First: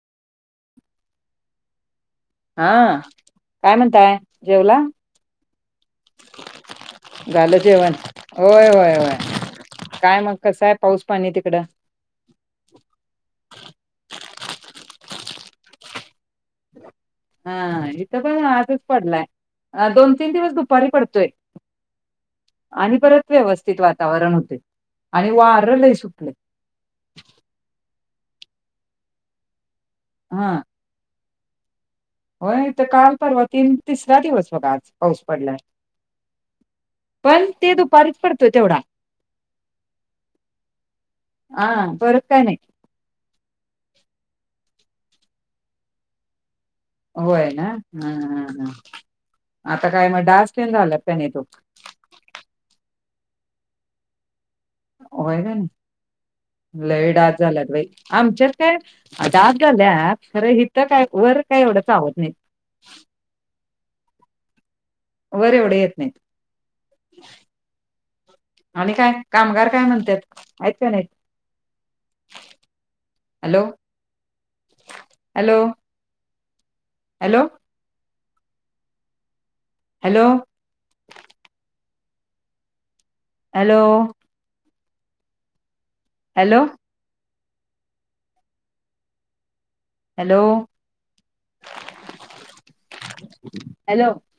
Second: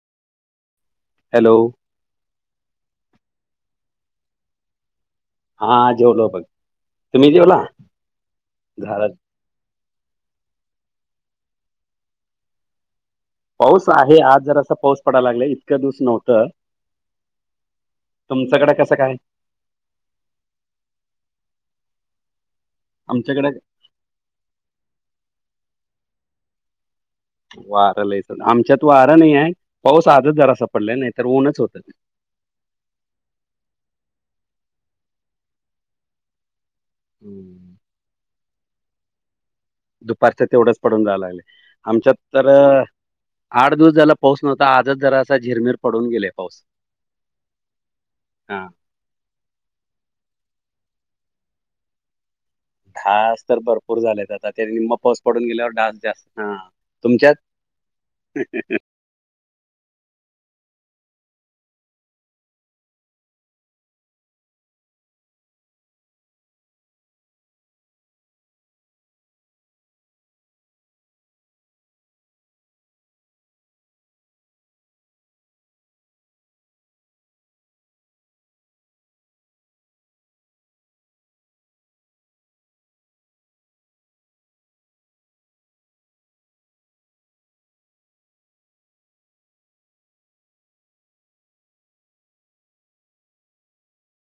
Hello! हा काय म्हणताय जेवला? हा जेवलो बघ तुम्ही जेवला झालं जवण होय होय झालं होय काय मग कसं आहे पाऊस पाणी तिकडं? पाऊस आहे आज जर असं पाऊस पडायला लागला इतक दिवस नव्हतं हा इथ पण तुमच्याकडे आजच कसं काय पडलाय ह दोन तीन दिवस दुपारी पडतोय आणि परत आमच्याकडे व्यवस्थित वातावरण वातावरण होते आणि वार ल सुटले वारं लच आमच्यात वारं नाही आहे पाऊस आजच जरा हा असं पडला नाही तर ऊनच होत. होय तर काल परर्वतीन तिसरा दिवस बघा आज पाऊस पडलाय पण ते हम्म. दुपारीच पडतोय तेवढा दुपारचं तेवढंच पडून जायला लागले हा आमच्यात परत काय तर नाही आठ दिवस झाला पाऊस नव्हता आजच जरा असा झिरमिर पडून गेले पाऊस होय ना हा ह आता काय मग डास येन झालात प नाही तू डास तर भरपूर झालेत आ पाऊस होय का पडून नाही गेल्यावर डास जास्त हा लय तुमच्यात डाग झाल्या खरं हिथं काय वर काय एवढंच आवत नाही. वर एवढं येत नाही. आणि काय कामगार काय म्हणतात आहेत काय नाहीत hello hello. Hello hello hello hello hello hello